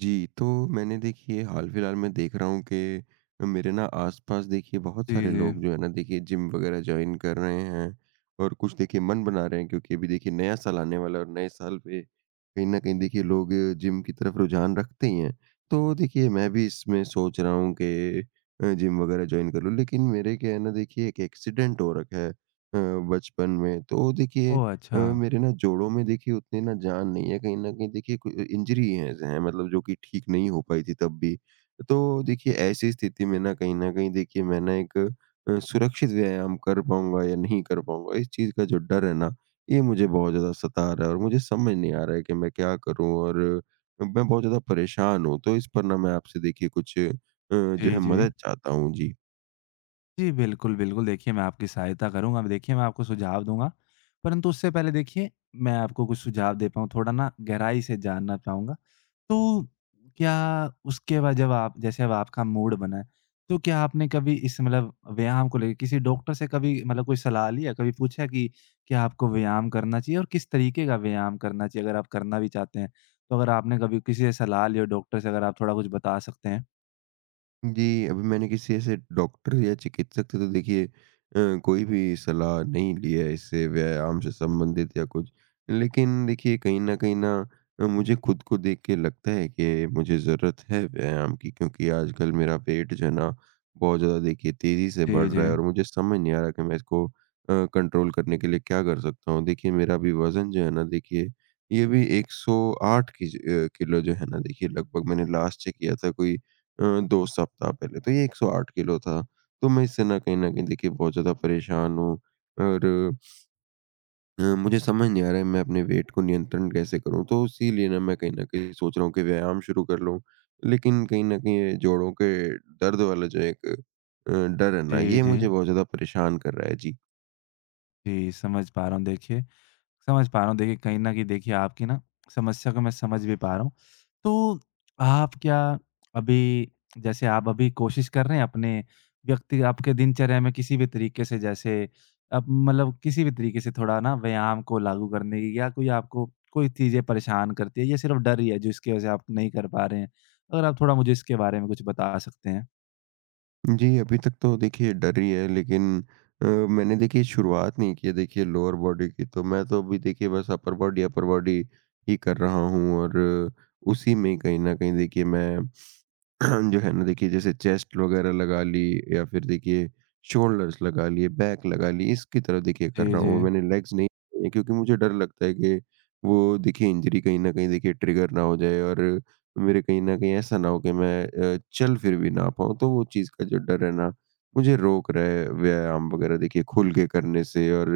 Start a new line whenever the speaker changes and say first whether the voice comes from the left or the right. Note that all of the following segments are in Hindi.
right: जी, तो मैंने देखिए हाल-फिलहाल में देख रहा हूँ कि मेरे ना आस-पास देखिए बहुत
left: जी,
right: सारे
left: जी।
right: लोग जो है ना देखिए जिम वगैरह जॉइन कर रहे हैं और कुछ देखिए मन बना रहे हैं, क्योंकि अभी देखिए नया साल आने वाला है और नए साल पे कहीं न कहीं देखिए लोग जिम की तरफ रुझान रखते ही हैं। तो देखिए मैं भी इसमें सोच रहा हूँ कि जिम वगैरह जॉइन कर लूँ, लेकिन मेरे क्या है ना देखिए एक एक्सीडेंट हो रखा है बचपन में। तो देखिए
left: ओह! अच्छा।
right: मेरे ना जोड़ों में देखिए उतनी ना जान नहीं है, कहीं न कहीं देखिए कोई इंजरी है, मतलब जो कि ठीक नहीं हो पाई थी तब भी। तो देखिए ऐसी स्थिति में ना कहीं न कहीं देखिए मैं ना एक सुरक्षित व्यायाम कर पाऊँगा या नहीं कर पाऊँगा, इस चीज़ का जो डर है ना, ये मुझे बहुत ज़्यादा सता रहा है, और मुझे समझ नहीं आ रहा है कि मैं क्या करूँ, और मैं बहुत ज़्यादा परेशान हूँ। तो इस पर ना मैं आपसे देखिए कुछ जो
left: जी,
right: है
left: जी।
right: मदद चाहता हूँ। जी।
left: जी, बिल्कुल, बिल्कुल देखिए मैं आपकी सहायता करूँगा। मैं देखिए मैं आपको सुझाव दूँगा, परंतु उससे पहले देखिए मैं आपको कुछ सुझाव दे पाऊँ थोड़ा ना गहराई से जानना चाहूँगा। तो क्या उसके बाद जब आप जैसे अब आपका मूड बना है, तो क्या आपने कभी इस मतलब व्यायाम को लेके किसी डॉक्टर से कभी मतलब कोई सलाह ली है? कभी पूछा कि क्या आपको व्यायाम करना चाहिए और किस तरीके का व्यायाम करना चाहिए? अगर आप करना भी चाहते हैं, तो अगर आपने कभी किसी से सलाह ली हो डॉक्टर से अगर आप थोड़ा कुछ बता सकते हैं?
right: जी, अभी मैंने किसी ऐसे डॉक्टर या चिकित्सक से तो देखिए कोई भी सलाह नहीं ली है इससे व्यायाम से संबंधित या कुछ। लेकिन देखिए कहीं न कहीं ना मुझे खुद को देख के लगता है कि मुझे ज़रूरत है व्यायाम की, क्योंकि आजकल मेरा पेट जो है ना बहुत ज़्यादा देखिए तेज़ी से
left: जी,
right: बढ़
left: जी।
right: रहा है, और मुझे समझ नहीं आ रहा कि मैं इसको कंट्रोल करने के लिए क्या कर सकता हूँ। देखिए मेरा अभी वज़न जो है ना देखिए ये भी 108 किलो जो है ना देखिए लगभग। मैंने लास्ट चेक किया था कोई 2 सप्ताह पहले, तो ये 108 किलो था। तो मैं इससे ना कहीं न कहीं देखिए बहुत ज़्यादा परेशान हूँ, और मुझे समझ नहीं आ रहा है मैं अपने वेट को नियंत्रण कैसे करूँ? तो इसीलिए ना मैं कहीं न कहीं सोच रहा हूँ कि व्यायाम शुरू कर लूँ। लेकिन कहीं न कहीं ये जोड़ों के दर्द वाला जो एक डर है ना,
left: जी,
right: ये
left: जी।
right: मुझे बहुत ज़्यादा परेशान कर रहा है। जी।
left: जी, समझ पा रहा हूँ देखिए, समझ पा रहा हूँ देखिए कहीं न कहीं देखिए आपकी ना समस्या को मैं समझ भी पा रहा हूँ। तो आप क्या अभी जैसे आप अभी कोशिश कर रहे हैं अपने व्यक्ति आपके दिनचर्या में किसी भी तरीके से जैसे अब मतलब किसी भी तरीके से थोड़ा ना व्यायाम को लागू करने की या कोई आपको कोई चीज़ें परेशान करती है या सिर्फ़ डर ही है जिसकी वज़ह से आप नहीं कर पा रहे हैं? अगर आप थोड़ा मुझे इसके बारे में कुछ बता सकते हैं?
right: जी, अभी तक तो देखिए डर ही है, लेकिन मैंने देखिए शुरुआत नहीं की है देखिए लोअर बॉडी की, तो मैं तो अभी देखिए बस अपर बॉडी ही कर रहा हूँ, और उसी में ही कहीं न कहीं देखिए मैं जो है ना देखिए जैसे चेस्ट वगैरह लगा ली, या फिर देखिए शोल्डर्स लगा लिए, बैक लगा ली, इसकी तरफ देखिए कर
left: जी,
right: रहा
left: जी।
right: हूँ। मैंने लेग्स नहीं लिए, क्योंकि मुझे डर लगता है कि वो देखिए इंजरी कहीं न कहीं देखिए ट्रिगर ना हो जाए, और मेरे कहीं न कहीं ऐसा ना हो कि मैं चल फिर भी ना पाऊँ। तो वो चीज़ का जो डर है ना, मुझे रोक रहा है व्यायाम वगैरह देखिए खुल के करने से, और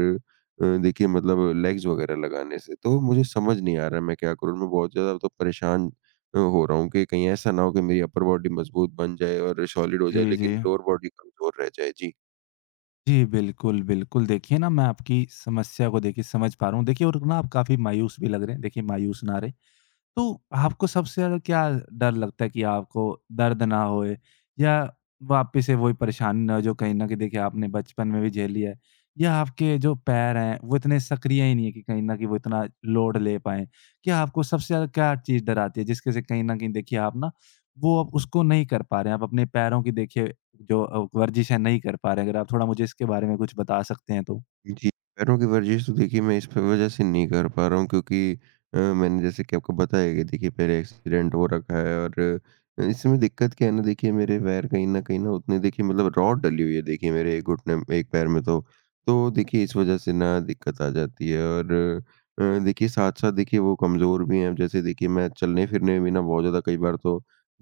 right: देखिए मतलब लेग्स वगैरह लगाने से। तो मुझे समझ नहीं आ रहा मैं क्या करूँ? मैं बहुत ज़्यादा तो परेशान हो रहा हूँ कि कहीं ऐसा ना हो कि मेरी अपर बॉडी मजबूत बन जाए और सॉलिड हो जाए,
left: जी, जी।
right: लेकिन लोअर बॉडी कमज़ोर रह जाए। जी।
left: जी, बिल्कुल, बिल्कुल। देखिए ना मैं आपकी समस्या को देखिए समझ पा रहा हूँ। देखिए और ना आप काफ़ी मायूस भी लग रहे हैं। देखिए मायूस ना रहें। तो आपको सबसे ज़्यादा क्या डर लगता है कि आपको दर्द ना होए या वापिस से वही परेशानी ना हो जो कहीं न कहीं देखिए आपने बचपन में भी झेली है? या आपके जो पैर हैं वो इतने सक्रिय ही नहीं है कि कहीं न कहीं वो इतना लोड ले पाएँ? क्या आपको सबसे ज़्यादा क्या चीज़ डराती है जिसके से कहीं न कहीं देखिए आप ना वो अब उसको नहीं कर पा रहे हैं, आप अपने पैरों की देखिए जो वर्जिश है नहीं कर पा रहे हैं? अगर आप थोड़ा मुझे इसके बारे में कुछ बता सकते हैं तो?
right: जी, पैरों की वर्जिश तो देखिए मैं इस प वज़ह से नहीं कर पा रहा हूँ, क्योंकि मैंने जैसे कि आपको बताया कि देखिए पहले एक्सीडेंट हो रखा है, और इसमें दिक्कत क्या है ना देखिए मेरे पैर कहीं न कहीं ना उतने देखिए, मतलब रॉड डली हुई है देखिए मेरे एक घुटने में, एक पैर में तो। तो देखिए इस वज़ह से ना दिक्कत आ जाती है, और देखिए साथ-साथ देखिए वो कमज़ोर भी हैं। अब जैसे देखिए मैं चलने-फिरने में भी ना बहुत ज़्यादा कई बार तो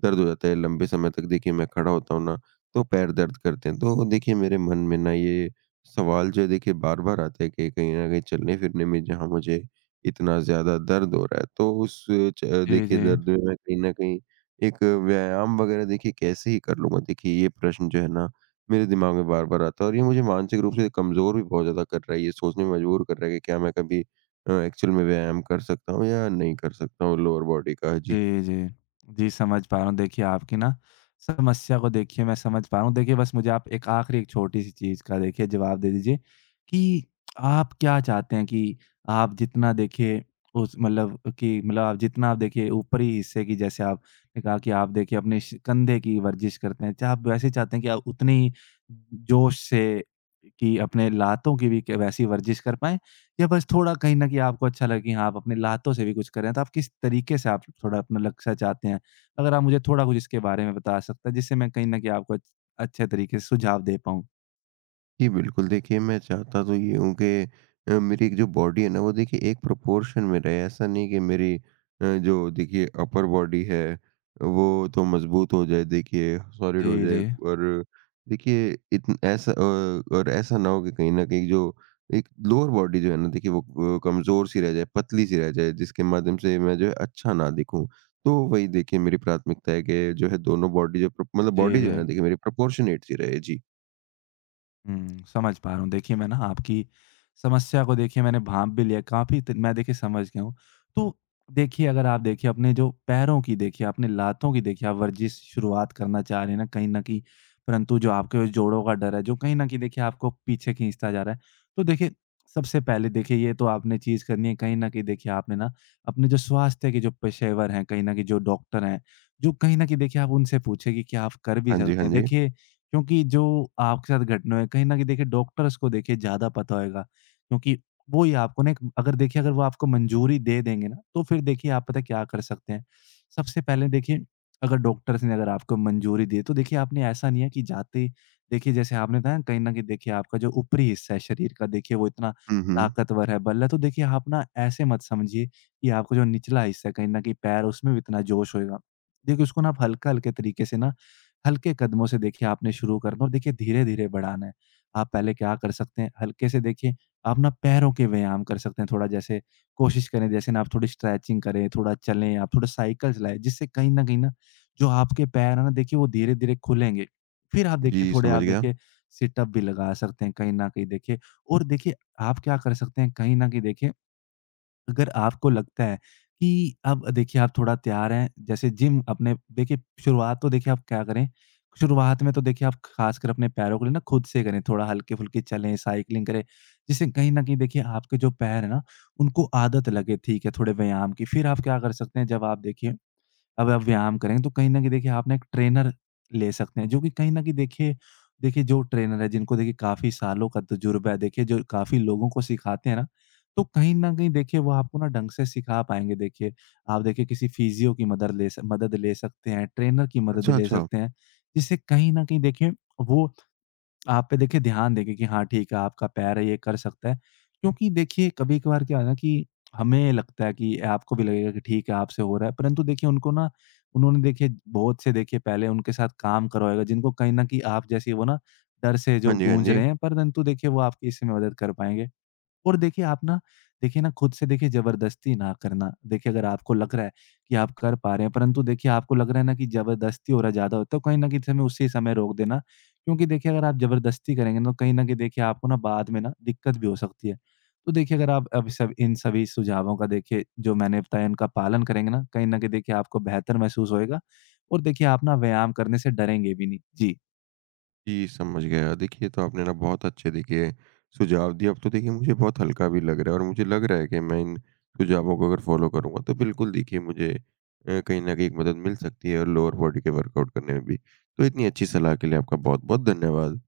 right: दर्द हो जाता है। लंबे समय तक देखिए मैं खड़ा होता हूँ ना, तो पैर दर्द करते हैं। तो देखिए मेरे मन में ना ये सवाल जो है देखिए बार-बार आता है कि कहीं न कहीं चलने-फिरने में जहाँ मुझे इतना ज़्यादा दर्द हो रहा है, तो उस च
left: जी,
right: देखिए
left: जी।
right: दर्द में मैं कहीं न कहीं एक व्यायाम वग़ैरह देखिए कैसे ही कर लूँगा? देखिए ये प्रश्न जो है ना, मेरे दिमाग में बार-बार आता है, और ये मुझे मानसिक रूप से कमज़ोर भी बहुत ज़्यादा कर रहा है। ये सोचने में मजबूर कर रहा है कि क्या मैं कभी एक्चुअल में व्यायाम कर सकता हूँ या नहीं कर सकता हूँ लोअर बॉडी का? जी।
left: जी, जी। जी, समझ पा रहा हूँ। देखिए, आपकी ना समस्या को देखिए मैं समझ पा रहा हूँ। देखिए, बस मुझे आप एक आखिरी एक छोटी-सी चीज़ का देखिए जवाब दे दीजिए कि आप क्या चाहते हैं कि आप जितना देखिए उस मतलब कि मतलब आप जितना आप देखिए ऊपरी हिस्से की जैसे आपने कहा कि आप देखिए अपने श कंधे की वर्जिश करते हैं, क्या आप वैसे चाहते हैं कि आप उतनी जोश से कि अपने लातों की भी क वैसी वर्जिश कर पाएँ? या बस थोड़ा कहीं न कहीं आपको अच्छा लगे कि हाँ, आप अपने लातों से भी कुछ कर रहे हैं, तो आप किस तरीके से आप थोड़ा अपना लक्ष्य चाहते हैं? अगर आप मुझे थोड़ा कुछ इसके बारे में बता सकते हैं, जिससे मैं कहीं न कहीं आपको अच्छे तरीके से सुझाव दे पाऊँ?
right: जी, बिल्कुल। देखिए, मैं चाहता तो ये हूँ कि मेरी एक जो बॉडी है ना, वो देखिए एक प्रोपोर्शन में रहे। ऐसा नहीं कि मेरी जो देखिए अपर बॉडी है, वो तो मज़बूत हो जाए, देखिए सॉलिड हो
left: जी,
right: जाए,
left: जी।
right: और देखिए इतन ऐसा और ऐसा ना हो कि कहीं न कहीं जो एक लोअर बॉडी जो है ना, देखिए वो कमज़ोर-सी रह जाए, पतली-सी रह जाए, जिसके माध्यम से मैं जो है अच्छा ना दिखूँ। तो वही देखिए मेरी प्राथमिकता है कि जो है दोनों बॉडी जो प्रो मतलब
left: जी,
right: बॉडी जो है
left: जी।
right: ना, देखिए मेरी प्रोपोर्शनेट-सी रहे। जी।
left: हुँ, समझ पा रहा हूँ। देखिए मैं ना आपकी समस्या को देखिए मैंने भाँप भी लिया, काफ़ी त मैं देखिए समझ गया हूँ। तो देखिए अगर आप देखिए अपने जो पैरों की देखिए, अपने लातों की देखिए आप वर्जिश शुरुआत करना चाह रहे हैं ना कहीं न कहीं, परंतु जो आपके जोड़ों का डर है, जो कहीं न कहीं देखिए आपको पीछे खींचता जा रहा है। तो देखिए सबसे पहले देखिए ये तो आपने चीज़ करनी है कहीं न कहीं देखिए आपने ना अपने जो स्वास्थ्य के जो पेशेवर हैं, कहीं न कहीं जो डॉक्टर हैं, जो कहीं न कहीं देखिए आप उनसे पूछे कि क्या आप कर भी
right: हाँ जी,
left: सकते
right: हाँ
left: हैं।
right: जी।
left: देखिए क्योंकि जो आपके साथ घटना हुई है, कहीं न कहीं देखिए डॉक्टर्स को देखिए ज़्यादा पता होएगा, क्योंकि वो ही आपको ना एक अगर देखिए अगर वो आपको मंजूरी दे देंगे ना, तो फिर देखिए आप पता है क्या कर सकते हैं। सबसे पहले देखिए अगर डॉक्टर्स ने अगर आपको मंजूरी दी है, तो देखिए आपने ऐसा नहीं है कि जाते ही देखिए जैसे आपने बताया ना कहीं न कहीं देखिए आपका जो ऊपरी हिस्सा है शरीर का देखिए वो इतना
right: हुँ, हुँ।
left: ताकतवर है, बल है, तो देखिए आप ना ऐसे मत समझिए कि आपका जो निचला हिस्सा है कहीं न कहीं पैर उसमें भी इतना जोश होएगा। देखिए उसको ना आप हल्का-हल्के तरीके से ना हल्के कदमों से देखिए आपने शुरू करना और देखिए धीरे-धीरे बढ़ाना है। आप पहले क्या कर सकते हैं, हल्के से देखिए आप ना पैरों के व्यायाम कर सकते हैं थोड़ा जैसे कोशिश करें जैसे ना आप थोड़ी स्ट्रेचिंग करें, थोड़ा चलें, आप थोड़ा साइकिल चलाएँ, जिससे कहीं न कहीं ना जो आपके पैर हैं ना देखिए वो धीरे-धीरे खुलेंगे। फिर आप देखिए
right: जी,
left: थोड़े
right: समझ
left: आप
right: गया।
left: देखिए सिट अप भी लगा सकते हैं कहीं न कहीं देखिए और देखिए आप क्या कर सकते हैं कहीं न कहीं देखिए अगर आपको लगता है कि अब देखिए आप थोड़ा तैयार हैं जैसे जिम अपने देखिए शुरुआत तो देखिए आप क्या करें, शुरुआत में तो देखिए आप खासकर अपने पैरों के लिए ना खुद से करें, थोड़ा हल्के-फुल्के चलें, साइक्लिंग करें, जिससे कहीं न कहीं देखिए आपके जो पैर हैं ना, उनको आदत लगे ठीक है थोड़े व्यायाम की। फिर आप क्या कर सकते हैं जब आप देखिए अब आप व्यायाम करेंगे तो कहीं न कहीं देखिए आप ना एक ट्रेनर ले सकते हैं, जो कि कहीं न कहीं देखिए देखिए जो ट्रेनर है जिनको देखिए काफ़ी सालों का तजुर्बा है, देखिए जो काफ़ी लोगों को सिखाते हैं ना, तो कहीं न कहीं देखिए वो आपको ना ढंग से सिखा पाएँगे देखिए। आप देखिए किसी फिजियो की मदद ले स मदद ले सकते हैं, ट्रेनर की मदद
right: अच्छा,
left: ले
right: अच्छा।
left: सकते हैं, जिससे कहीं न कहीं देखिए वो आप पे देखिए ध्यान देंगे कि हाँ ठीक है, आपका पैर है, ये कर सकता है। क्योंकि देखिए कभी-कभार क्या है ना कि हमें लगता है कि आपको भी लगेगा कि ठीक है, आपसे हो रहा है। परंतु देखिए उनको ना उन्होंने देखिए बहुत से देखिए पहले उनके साथ काम करवाएगा जिनको कहीं न कहीं आप जैसे वो ना डर से
right: हाँ
left: जो
right: जी, हाँ
left: गूँज
right: जी।
left: रहे हैं, परंतु देखिए वो आपकी इसमें मदद कर पाएँगे। और देखिए आप ना देखिए ना खुद से देखिए ज़बरदस्ती ना करना। देखिए अगर आपको लग रहा है कि आप कर पा रहे हैं, परंतु देखिए आपको लग रहा है ना कि ज़बरदस्ती हो रहा ज़्यादा होता है, कहीं न कहीं समय उसी समय रोक देना। क्योंकि देखिए अगर आप ज़बरदस्ती करेंगे ना, तो कहीं न कहीं देखिए आपको ना बाद में ना दिक्कत भी हो सकती है। तो देखिए अगर आप अब सब इन सभी सुझावों का देखिए जो मैंने बताया इनका पालन करेंगे ना, कहीं न कहीं देखिए आपको बेहतर महसूस होएगा और देखिए आप ना व्यायाम करने से डरेंगे भी नहीं। जी।
right: जी, समझ गया। देखिए, ये तो आपने ना बहुत अच्छे देखिए सुझाव दिए। अब तो देखिए मुझे बहुत हल्का भी लग रहा है, और मुझे लग रहा है कि मैं इन सुझावों को अगर फ़ॉलो करूँगा तो बिल्कुल देखिए मुझे कहीं न कहीं एक मदद मिल सकती है, और लोअर बॉडी के वर्कआउट करने में भी। तो इतनी अच्छी सलाह के लिए आपका बहुत-बहुत धन्यवाद।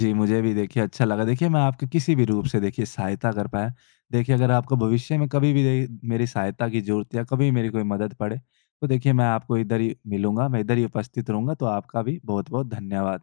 left: जी, मुझे भी देखिए अच्छा लगा। देखिए, मैं आपकी किसी भी रूप से देखिए सहायता कर पाया। देखिए, अगर आपको भविष्य में कभी भी दे मेरी सहायता की ज़रूरत या कभी मेरी कोई मदद पड़े, तो देखिए मैं आपको इधर ही मिलूँगा, मैं इधर ही उपस्थित रहूँगा। तो आपका भी बहुत-बहुत धन्यवाद।